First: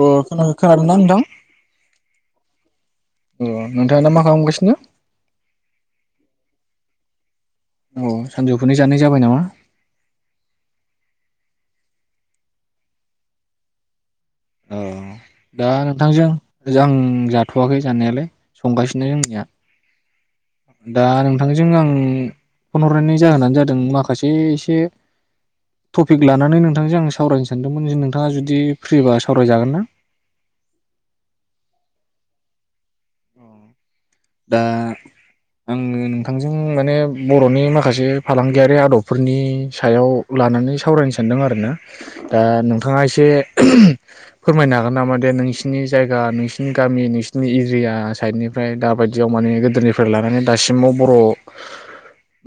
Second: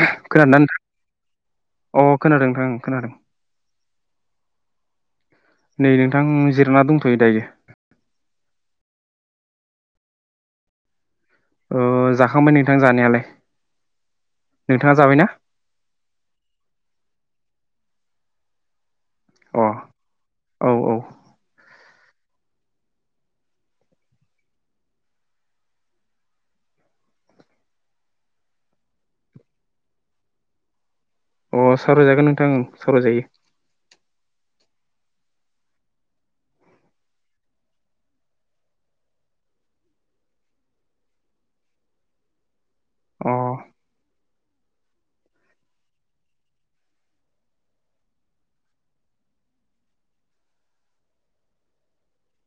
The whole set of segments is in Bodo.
अ खोनादोंना नोंथां खोना-खोनादोंना नोंथां अ खोनादों नोंथां खोनादों अ नोंथाङा दा मा खालामगासिनो आं जिरायना दंथ'यो दायो औ सानजौफुनि जानाय जाबाय नामा? अ जाखांबाय नोंथां जानायालाय औ नोंथाङा जाबायना दा नोंथांजों जां जाथ थ'वाखै जानायालाय संगासि इनो जोंनिया अ औ औ दा नोंथांजों आं फन हरनायनि जाहोनानो जादों माखासे एसे तपिक लानानै नोंथांजों आं सावरायनो सानदोंमोन नोंथाङा जुदि फ्रिबा सावरायजागोन ना? अ सारावजागोन नोंथां औ सावरायजायो दा आङो नोंथांजों माने बर'नि माखासे फालांगियारि आदबफोरनि सायाव लानानै सावरायनो सानदों आरो ना दा नोंथाङा एसे अ फोरमायनो हागोन नामा दे नोंसिनि जायगा नोंसिनि गामि नोंसोरनि एरिया साइडनिफ्राय दा बायद दियाव माने गोदोनिफ्राय लानानै दासिमाव बर'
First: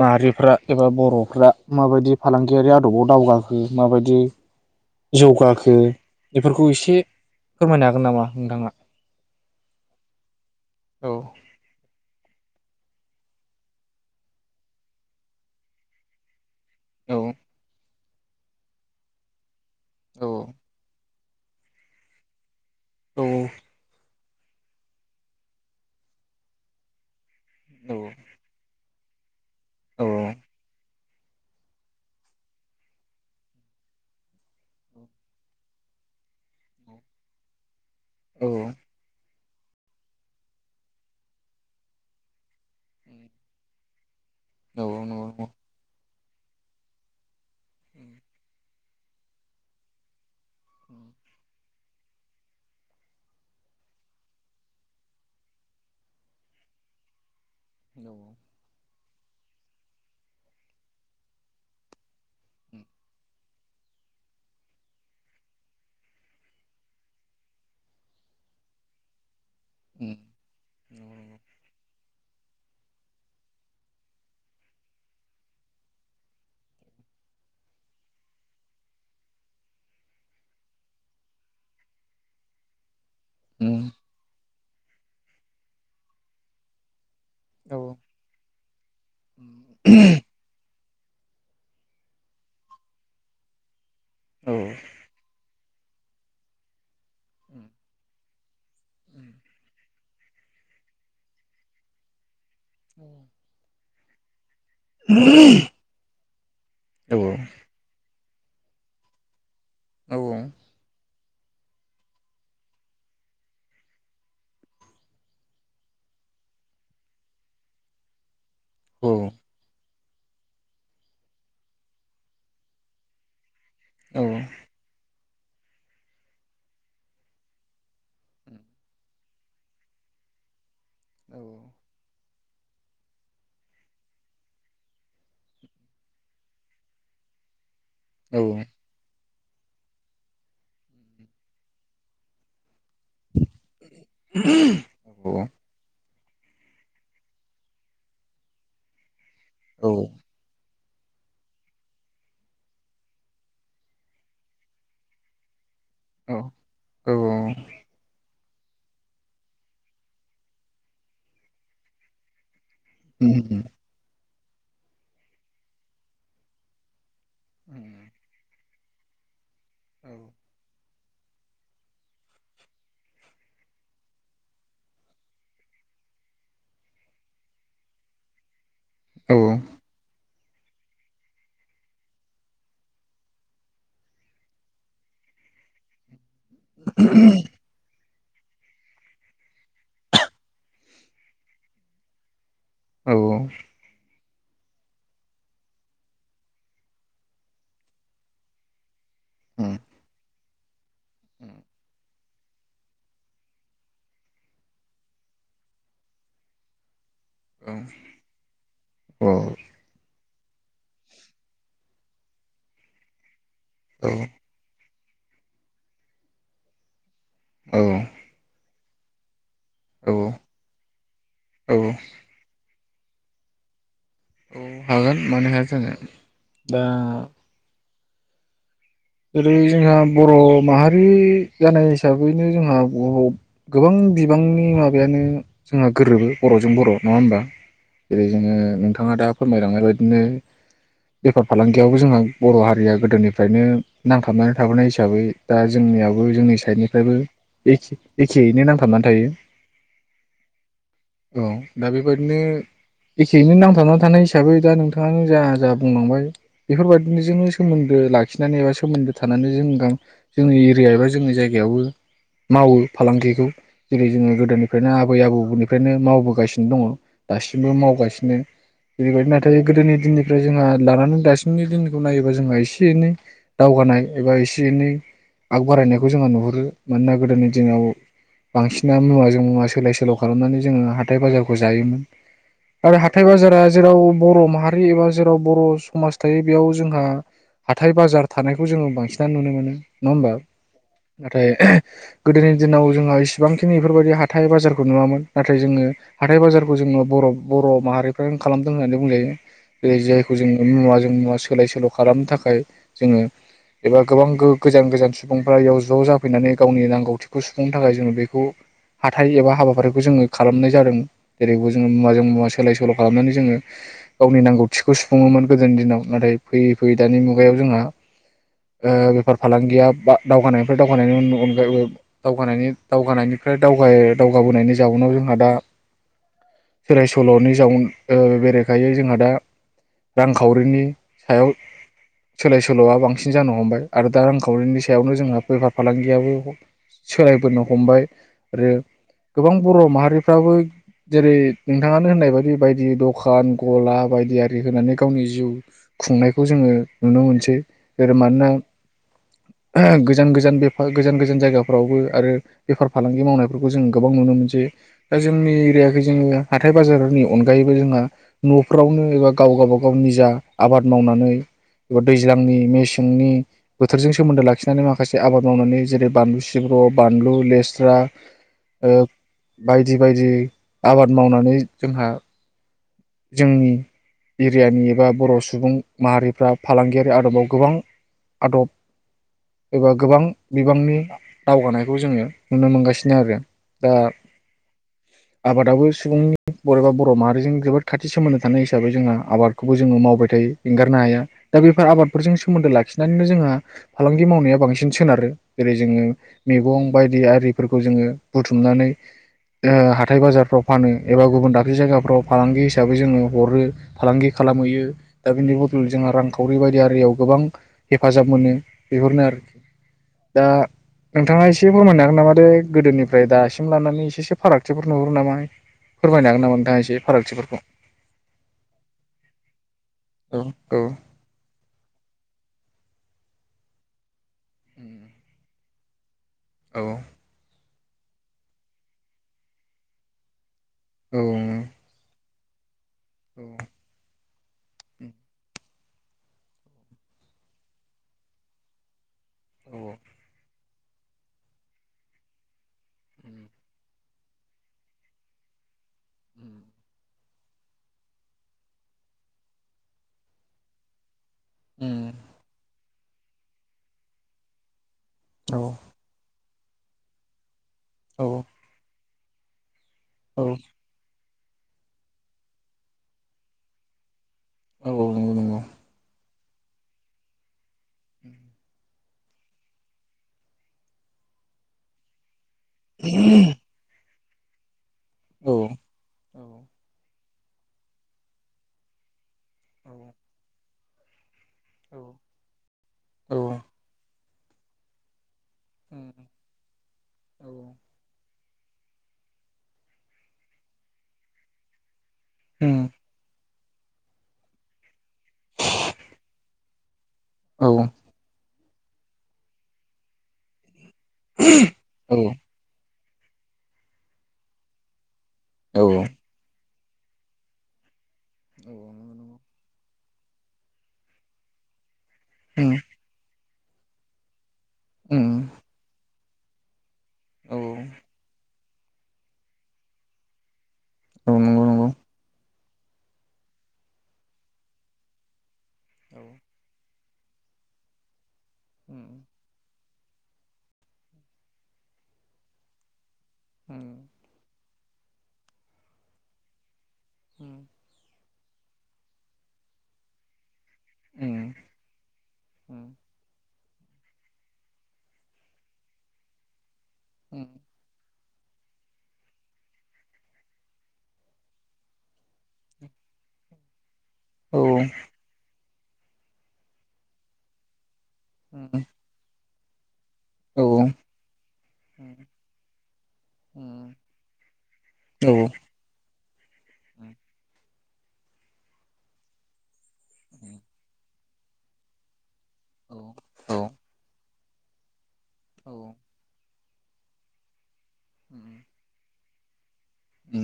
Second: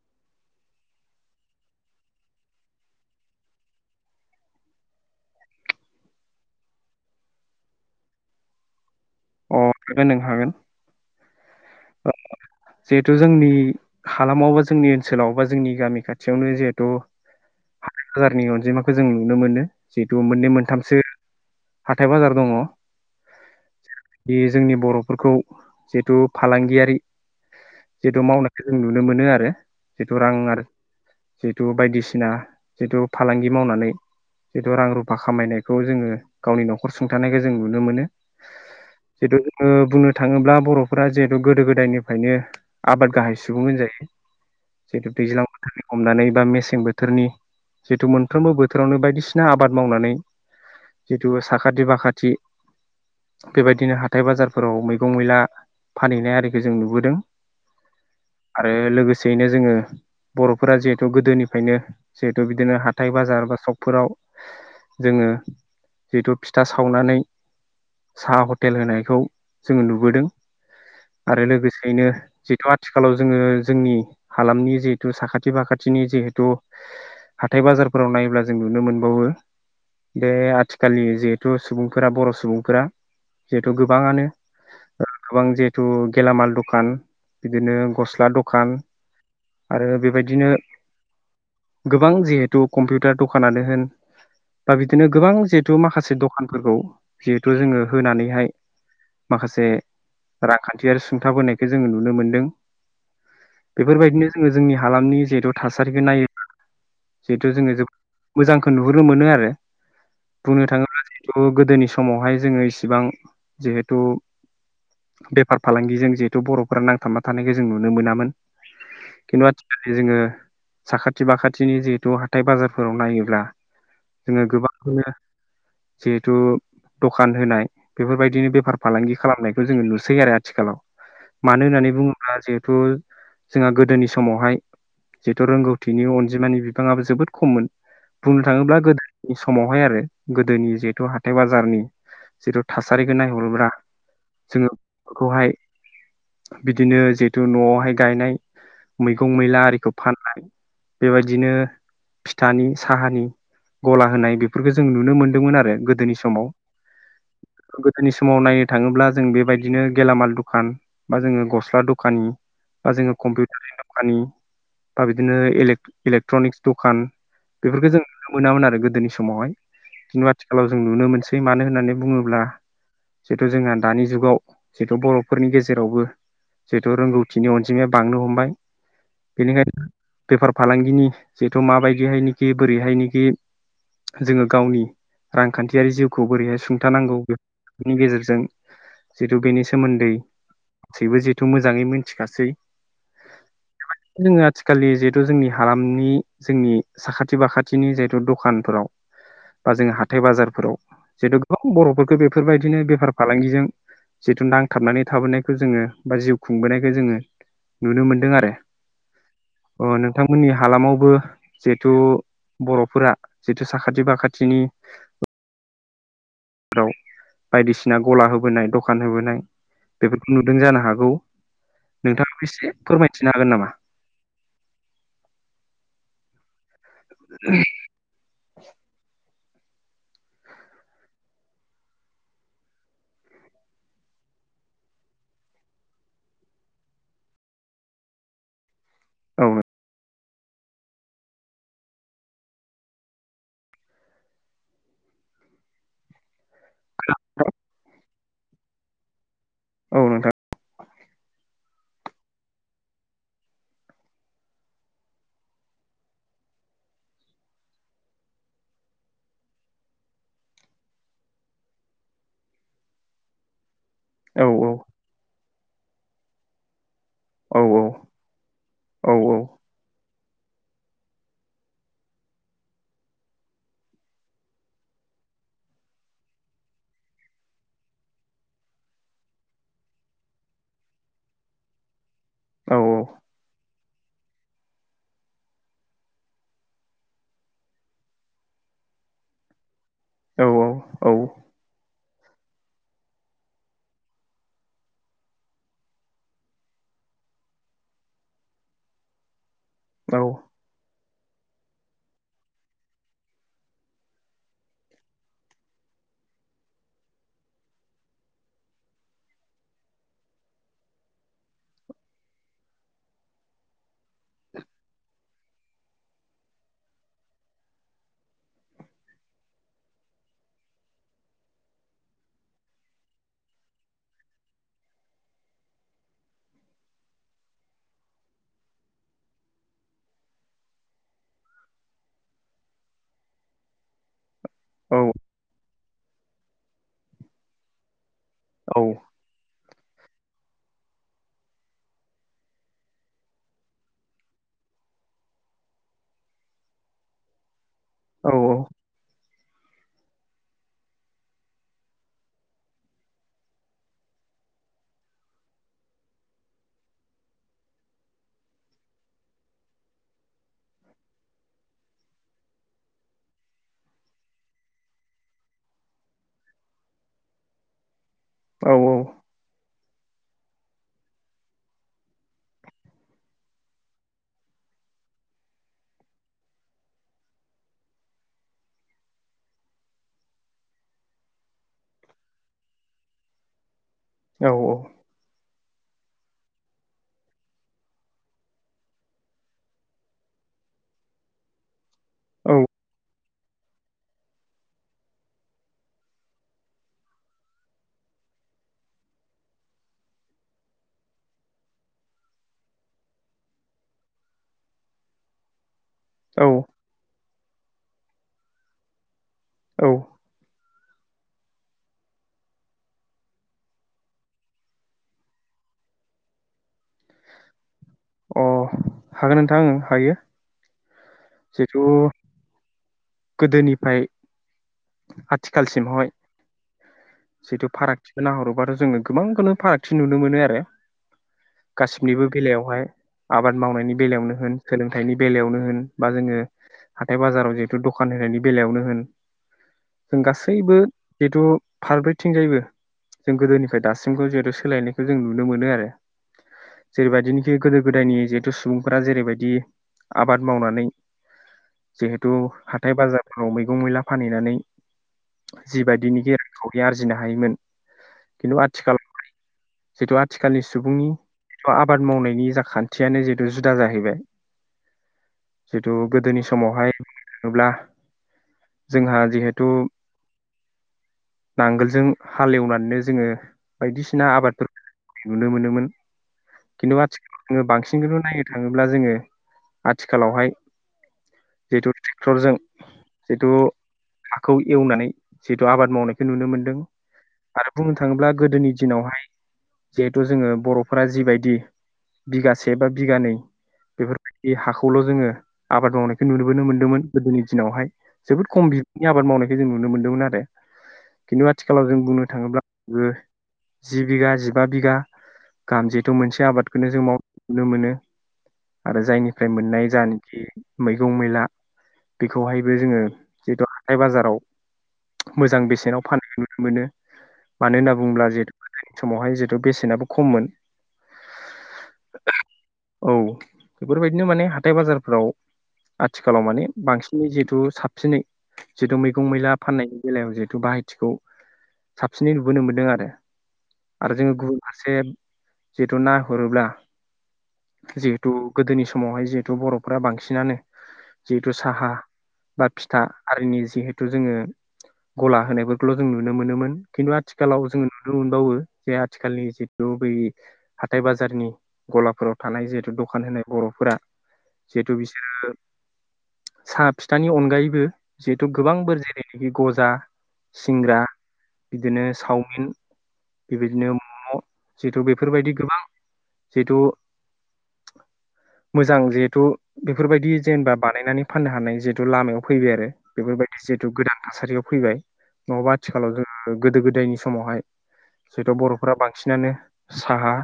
माहारिफ्रा एबा बर'फ्रा माबायदि फालांगियारि आदबाव दावगाखो माबायदि जौगाखो बेफोरखौ एसे फोरमायनो हागोन नामा नोंथाङा [inaudible] नों हागोन औ जिहेतु जोंनि हालामाव बा जोंनि ओनसोलाव बा जोंनि गामि खाथियावनो जिहेत तु औ हाजारनि अनजिमाखौ जों नुनो मोनो जितु औ मोननै मोनथामसो हाथाय बाजार दङ' औ बेयो जोंनि बर'फोरखौ जिथु फालांगियारि जिथु मावनायखो जों नु नो मोनो आरो औ जिथु रां आर जितु बायदिसिना जितु फालांगि मावनानै जिथु रां रुफा खामायनायखौ जोङो गावनि नखर सुंथानायखो जों नुनो मोनो औ जितु ओ बुंनो थाङोब्ला बर'फोरा जिहेतु गोदो गोदायनिफायनो आबाद गाहाय सुबुं होनजायो नंगौ जितु नंगौ औ दैज्लां बोथोरनि हमनानै मेसें बोथोरनि जिथु मोनफ्रोमबो बो फोरावनो बायदिसना आबाद मावनानै जिथु सा खाथि बाखाथि बेबायदिनो हा थाय बाजारफोराव मैगं मैला फानहैनाय आरिखो जों नुबोदों। औ आरो लोगोसे यैनो जोङो बर'फोरा जिहेथु गोदोनिफायनो जिहेतु बिदिनो हाथाय बाजार बा सकफोराव जोङो जिथु फिथा सावनानै साहा हटेल होनाय खौ जोङो नुबोदों आरो लोगोसेयैनो जितु आथिखालाव जोङो जोंनि हालामनि जिहेतु साखाथि फाखाथिनि जिहेथु हाथाय बाजारफोराव नायोब्ला जों नुनो मोनबावो बे आथिखालनि जिहेतु सुबुंफोरा बर' सुबुंफोरा थ' गोबाङानो गोबां जिहेथु गेलामाल दखान बिदिनो गस्ला दखान आरो बेबायदिनो गोबां जिहेथु कम्पिउटार दखानानो होन बा बिदिनो गोबां जे तु माखासे दखानफोरखौ जिहेथु जोङो होनानैहाय माखासे रांखान्थियारि सुंथाबोनायखौ जोङो नुनो मोनदों। ओम फोरबायदिनो जोङो जोंनि हालामनि जिहेथु थासारिखौ नायोब्ला औ जिहेथु जोङो जोबोद मोजांखो नुहुरनो मोनो आरो। औ औ बुंनो थाङोब्ला थ' गोदोनि समावहाय जोङो इसिबां जिहेथु बेफार फालांगिजों जिहेथु बर'फोरा नांथाबना थानायखौ जों नुनो मोनामोन। औ खिन्थु आथिखालि जोङो साखाथि बाखाथिनि जिहेथु हाथाय बाजारफोराव नायोब्ला जोङो गोबांखौनो जिहेथु दखान होनाय बेफोरबायदि नो बेफार फालांगि खालामनायखौ जोङो नुसैयो आरो आथिखालाव। मानो होननानै बुङो जिहेथु जोंहा गोदोनि समावहाय जिहेतु रोंगौथिनि अनजिमानि बिफाङाबो जोबोद खममोन। बुंनो थाङोब्ला गोदो समावहाय आरो गोदोनि जिहेथु हाथाय बाजारनि जिथु था सारिखौ नायहरोबा जोङो बेखौहाय बिदिनो जिहेतु न'आवहाय गायनाय मैगं खौ मैला औ आरिखौ फाननाय बेबायदिनो फिथानि साहानि गला होनाय बेफोरखौ जों नुनो मोनदोंमोन आरो गोदोनि औ समाव। औ गोदोनि समाव नायनो थाङोब्ला जों बेबायदिनो गेलामाल दखान बा जोङो गस्ला दखानि बा जोङो उम कम्पिउटारनि दखानि बा बिदिनो इलेक्ट्रनिक्स दखान औ बेफोरखौ जों नुनो मोनामोन आरो गोदोनि समावहाय औ खिन्थु आथिखालाव जों नुनो मोनसै मानो होननानै बुङो अब्ला जितु जोंहा दानि जुगाव जिथु बर'फोरनि गेजेरावबो जिहेथु रोंगौथिनि अनजिमाया बांनो हमबाय। औ बेनिखायनो बेफार फालांगिनि जिहेथु माबायदिहायनोखि बोरैहायनोखि जोङो गावनि रांखान्थियारि जिउखौ बोरैहाय [unintelligible] नि गेजेरजों जिहेथु बेनि सोमोन्दै गासैबो जिहेथु मोजाङै मिथिखासै। औ वौ। जोङो आथिखालनि जिहेथु जोंनि हालामनि जोंनि साखाथि फाखाथिनि जिहेथु दखानफोराव बा जोङो हाथाइ बाजारफोराव जिहेथु गोबां बर'फोरखौ बेफोरबायदिनो बेफार फालांगिजों जिथु नांथाबनानै थाबोनायखौ जोङो बा जिउ खुंबोनायखौ जोङो नुनो मोनदों आरो अ नोंथां मोननि हालामावबो जिहेथु बर'फोरा जिहेथु साखाथि फाखाथिनि [unintelligible] बायदिसिना गला होबोनाय द दखान होबोनाय औ बेफोरखौ नुदों जानो हागौ औ नोंथाङाबो एसे फोरमायथिनो हागोन नामा? औ हागोन मानो हाया जानो दा जेरै जोंहा बर' माहारि जानाय हिसाबैनो जोंहा बर' गोबां बिबांनि माबायानो जोंहा गोरोबो बर'जों बर' नङा होमबा जेरै जोङो नोंथां थाङा दा औ फोरमायलांनाय बायदिनो बेफार फालांगियावबो जोंहा बर' हारिया गोदोनिफ्रायनो नांथाबनानै थाबोनाय हिसाबै दा जोंनियावबो जोंनि साइडनिफ्रायबो एखे-एखेयैनो नांथाबनानै थायो। औ नोंथां औ दा बेबायदिनो एखेयैनो नांथाबना थानाय हिसाबै दा नोंथाङानो जा जा बुंलांबाय बेफोरबायदिजोंनो सोमोन्दो लाखिनानै एबा सोमोन्दो थानानै जों गा जोंनि एरिया एबा जोंनि जायगायावबो मावो फालांगिखौ। जेरै जोङो औ गोदोनिफ्रायनो आबै आबौनि फ्रायनो मावबोगासिनो दङ'। औ दासिमबो मावगासिनो औ बेैबायदि नाथाय गोदोनि दिननि ओमफ्राय जोंहा लानानै दासिमनि दिनखौ नायोबा जोंहा एसे एनै दावगानाय एबा एसे एनै आग बारायनायखौ जोंहा नुहुरो। मानोना गोदोनि दिनाव बांसिना मुवाजों मुवा सोलाय सोल' खालामनानै जोङो हाथाइ बाजारखौ जायोमोन। औ आरो हाथाइ बाजारा जेराव बर' माहारि एबा जेराव बर' समाज थायो बेयाव जोंहा हाथाइ बाजार थानायखौ जोङो बांसिनानो नुनो मोनो। नङा होमबा? औ औ नाथाय गोदोनि दिनाव जोंहा इसिबांखिनि बेफोरबायदि हाथाइ बाजारखौ नुवामोन नाथाय जोङो हाथाइ बाजारखौ जोङो बर' बर' माहारिफ्रानो जों खालामदों होननानै बुंजायो। बे जायखौ जों मुवा जों मुवा सोलाय सोल' खालामनो थाखाय जोङो एबा गोबां गोजान गोजान सुबुंफ्रा बेयाव ज' जाफैनानै गावनि नांगौथिखौ सुफुंनो थाखाय जोङो बेखौ हाथाइ एबा हाबाफारिखौ जोङो खालामनाय जादों जेरैबो जोङो मुवाजों मुवा सोलाय सोल' खालामनानै जोङो गावनि नांगौथिखौ सुफुङोमोन गोदोनि दिनाव नाथाय फैयै फैयै दानि मुगायाव जोंहा ओ बेफार फालांगिया बा दावगानायनिफ्राय दावगानायनि अनगायै दावगानायनि दावगानायनिफ्राय दावगाबोनायनि जाउनाव जोंहा दा सोलाय सोल'नि जाउन ओ बेरेखायै जोंहा दा रांखावरिनि सायाव सोलाय सो ल'आ बांसिन जानो हमबाय आरो दा रां खावरिनि औ सायावनो जोंहा बेफार फालांगियाबो सोलायबोनो हमबाय आरो औ गोबां बर' माहारिफ्राबो जेरै नोंथाङानो होननाय बायदि बायदि दखान गला बायदि आरि होनानै गावनि जिउ खुंनायखौ जोङो नुनो मोनसै। जेरै औ मानोना गोजान गोजान बेफा गोजान गोजान जायगाफ्रावबो आरो बेफार फालांगि मावनायफोरखौ जों गोबां नुनो मोनसै। दा जोंनि एरियाखौै जोङो हाथाय बाजारनि अनगायैबो जोंहा न'फ्रावनो एबा गाव गावबा गाव निजा आबाद मावनानै एबा दै ज्लांनि मेसेंनि बोथोरजों सोमोन्दो लाखिनानै माखासे आबाद मावनानै जेरै बानलु सिब्र', बानलु, लेस्रा औ ओ बाय दि बायदि आबाद मावनानै जोंहा जोंनि एरियानि एबा बर' सुबुं माहारिफ्रा फालांगियाव बे आदबाव गोबां आदब एबा गोबां बिबांनि दावगानायखौ जोङो नुनो मोनगासिनो आरो दा आबादाबो सुबुंनि बोरैबा बर' माहारिजों जोबोद खाथि सोमोन्दो थानाय हिसाबै जोंहा आबादखौबो जोङो मावबाय थायो एंगारनो हाया दा बे आबाद फोरजों औ सोमोनदो लाखिनानै नो जोंहा फालांगि मावनाया बांसिन सोनारो। जेरै जोङो मेगं बायदि आरिफोरखौ जोङो बुथुमनानै ओ हाथाय बाजारफ्राव फानो एबा गुबुन दाबसे जायगाफ्राव फालांगि हिसाबै जोङो हरो फालांगि खालामहैयो दा बिनि बदल जोंहा रां औ खावरि औ बायदि आरियाव गोबां हेफाजाब मोनो बेफोरनो आरो औ दा नोंथाङा एसे फोरमायनो हागोन नामा दे गोदोनिफ्राय दासिम लानानै एसे एसे फारागथिफोर नुहरो नामा फोरमायनो हागोन नामा नोंथाङा एसे फारागथिफोरखौ। अ हागोन नोंथां ओं हायो। औ औ जेथ' गोदोनिफ्राय आथिखालसि एमह हाय औ जिथु फाराग थिखोनाहरोबाथ' जोङो गोबांखौनो फारागथि नुनो मोनो आरो औ गासिनिबो बेलायावहाय आबाद मावनायनि बेलायावनो होन सोलोंथाइनि बेलायावनो होना बा जोंङो हाथाय बाजाराव जे दखान होनायनि बेलायावनो होन जों गासैबो जेहेथु फारब्रैथिंजायैबो जों गोदोनिफ्राय दासि जोंखौ जेहेथु सोलायनायखौ जों नुनो मोनो आरो। [inaudible] बेबायदिनोखि गोदो गोदायनि जेहेतु सुबुंफोरा जेरैबायदि आबाद मावनानै जेहेतु हाथाय बाजारफोराव मैगं मैला फानहैनानै औ जिबायदिनि गेर खावरि आरजिनो हायोमोन औ खिन्थु आथिखाल जितु औ आथिखालनि नंगौ सुबुंनि आबाद मावनायनि जा खान्थियानो जिहेतु जुदा जाहैबाय। नंगौ औ औ जेहेथु गोदोनि समावहाय थाङोब्ला [inaudible] जोंहा जिहेथु नांगोलजों हालेवनानै जोङो बायदिसिन ना आबादफोर औ नुनो मोनोमोन खिन्थु आथिखाल जोङो बांसिनखौनो नायनो थाङोब्ला जोङो आथिखालावहाय जिहेथु ट्रेक्टरजों जिथु हाखौ एवनानै जिहतु आबाद मावनायखौ नुनो मोनदों आरो बुंनो थाङोब्ला गोदोनि दिनावहाय जेहेथु जोङो बर'फोरा जिबायदि बिगासे बा बिगानै बेफोरबायदि हाखौल' जोङो आबाद मावनायखो नुनोबोनो मोन दोमोन। गोदोनि दिनावहाय जोबोद खम बिबांनि आबाद मावनायखो जों नुनो मोन्दोंमोन आरो। खिन्थु आथिखालाव जों बुंनो थाङोब्ला जि बिगा जिबा बिगा गाम जिथ' औ मोनसे आबाद खौनो जों माव नुनो मोनो आरो जायनिफ्राय मोननाय जा मैगं मैला बेखौहायबो जोङो जिहेथु हाथाइ बाजाराव औ मोजां बेसेनाव फाननायखौ नुनो मोनो मानो होनना औ बुङोब्ला जिहेथु गोदोनि समावहाय जिहेतु बेसेनाबो खममोन औ नंगौ औ बेफोरबायदिनो माने हाथाय बाजारफ्राव आथिखालाव माने बांसिन जिहेतु साबसिनै जिथु मैगं मैला फाननाय बेलायाव जिहेथु बाहायथिखौ साबसिनै नुबोनो मोनदों आरो आरो जोंङो गुबुन से जिथु नाहरोब्ला उम। थु गोदोनि समावहाय जिहेतु बर'फ्रा बांसिनानो जिहेथु साहा बा फिथा नंगौ आरिनि जिहेथु जोङो गला होनायफोरखौल' जों नुनो मोनोमोन। खिन्थु आथिखालाव जोङो नु नो मोनबावो जे आथिखालनि जितु बै हाथाइ बाजारनि गलाफोराव थानाय जिहेतु दखान होनाय बर'फोरा औ जिहेथु बिसोरो साहा फिथानि अनगायैबो जिहेतु गोबां बोर [unintelligible] रै गजा औ सिंग्रा बिदिनो चावमिन बेबायदिनो मम' जिहेथु बेफोरबायदि गोबां जिहेथु मोजां जिहेथु बेफोरबायदि जेनेबा बानायनानै फाननो हानाय जिहेथु लामायाव फैबाय आरो बेफोरबायदि जिहेथु गोदान थासारियाव फैबाय। नङाबा आथिखालाव जोंहा ओ गोदो गोदायनि समावहाय सैथ' बर'फोरा बां सिनानो साहा,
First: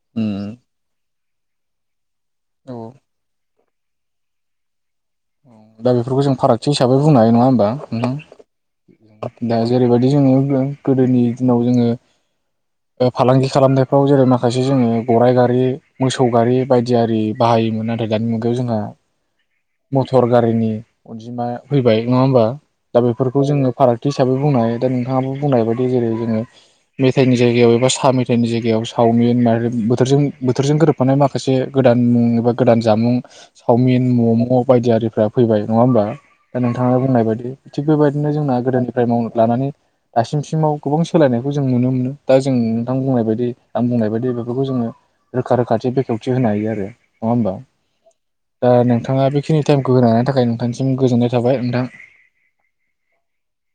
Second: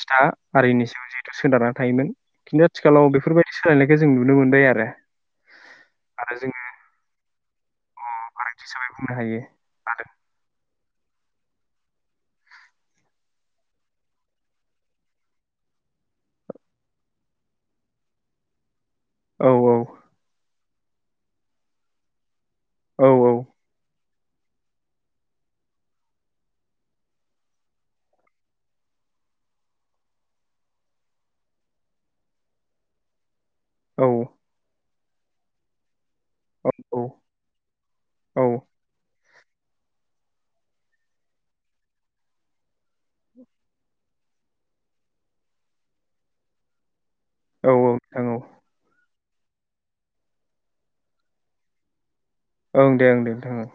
फिथा आरिनि सायाव जे सोनारना थायोमोन। खिन्थु आथिखालाव बेफोर बाय सोलायनाय खौ जों नुनो मोनबाय आरो। औ दा बेफोरखौ आरो जों जोङो फारागथि हिसाबै बुंनो हायो नङा होनबा। फारागथि हिसाबै बुंनो हायो ओम दा जेरैबायदि आरो जोङो गोदोनि दिनाव जोङो ओ फालांगि खालामनायफ्राव जेरै माखासे जोङो गराइ गारि मोसौ गारि बायदि आरि बाहायोमोन नाथाय दानि मुगायाव जोंहा औ मटर गारिनि अनजिमाया फैबाय नङा होमबा दा औ बेफोरखौ जोङो फाराग थि हिसाबै बुंनो हायो। दा नोंथाङाबो बुंनाय बायदि जेरै जोङो मेथाइनि जायगायाव एबा साहा मेथाइनि जायगायाव सावमिन ओम बोथोरजों बोथोरजों गोरोबफानाय माखासे गोदान मुं एबा गोदान जामुं औ चावमिन म'म बायदि आरिफ्रा फैबाय नङा होनबा। दा औ नोंथाङा बुंनाय बायदि। थिग बेबायदिनो जोंना गोदोनिफ्राय मावनो लानानै दासिमसिमाव गोबां सोलायनायखौ जों नुनो मोनो। दा जों नोंथां बुंनाय बायदि आं बुंनाय बायदि बेफोरखौ जोङो रोखा रोखाथि बेखेवथि होनो हायो आरो। नङा होमबा। औ नोंथां औ दा नोंथां थाङाबो खिनि टाइमखौ होनो हानायनि थाखाय नोंथांनिसिम गोजोननाय थाबाय नोंथां। ओं दे ओं दे नोंथां ओं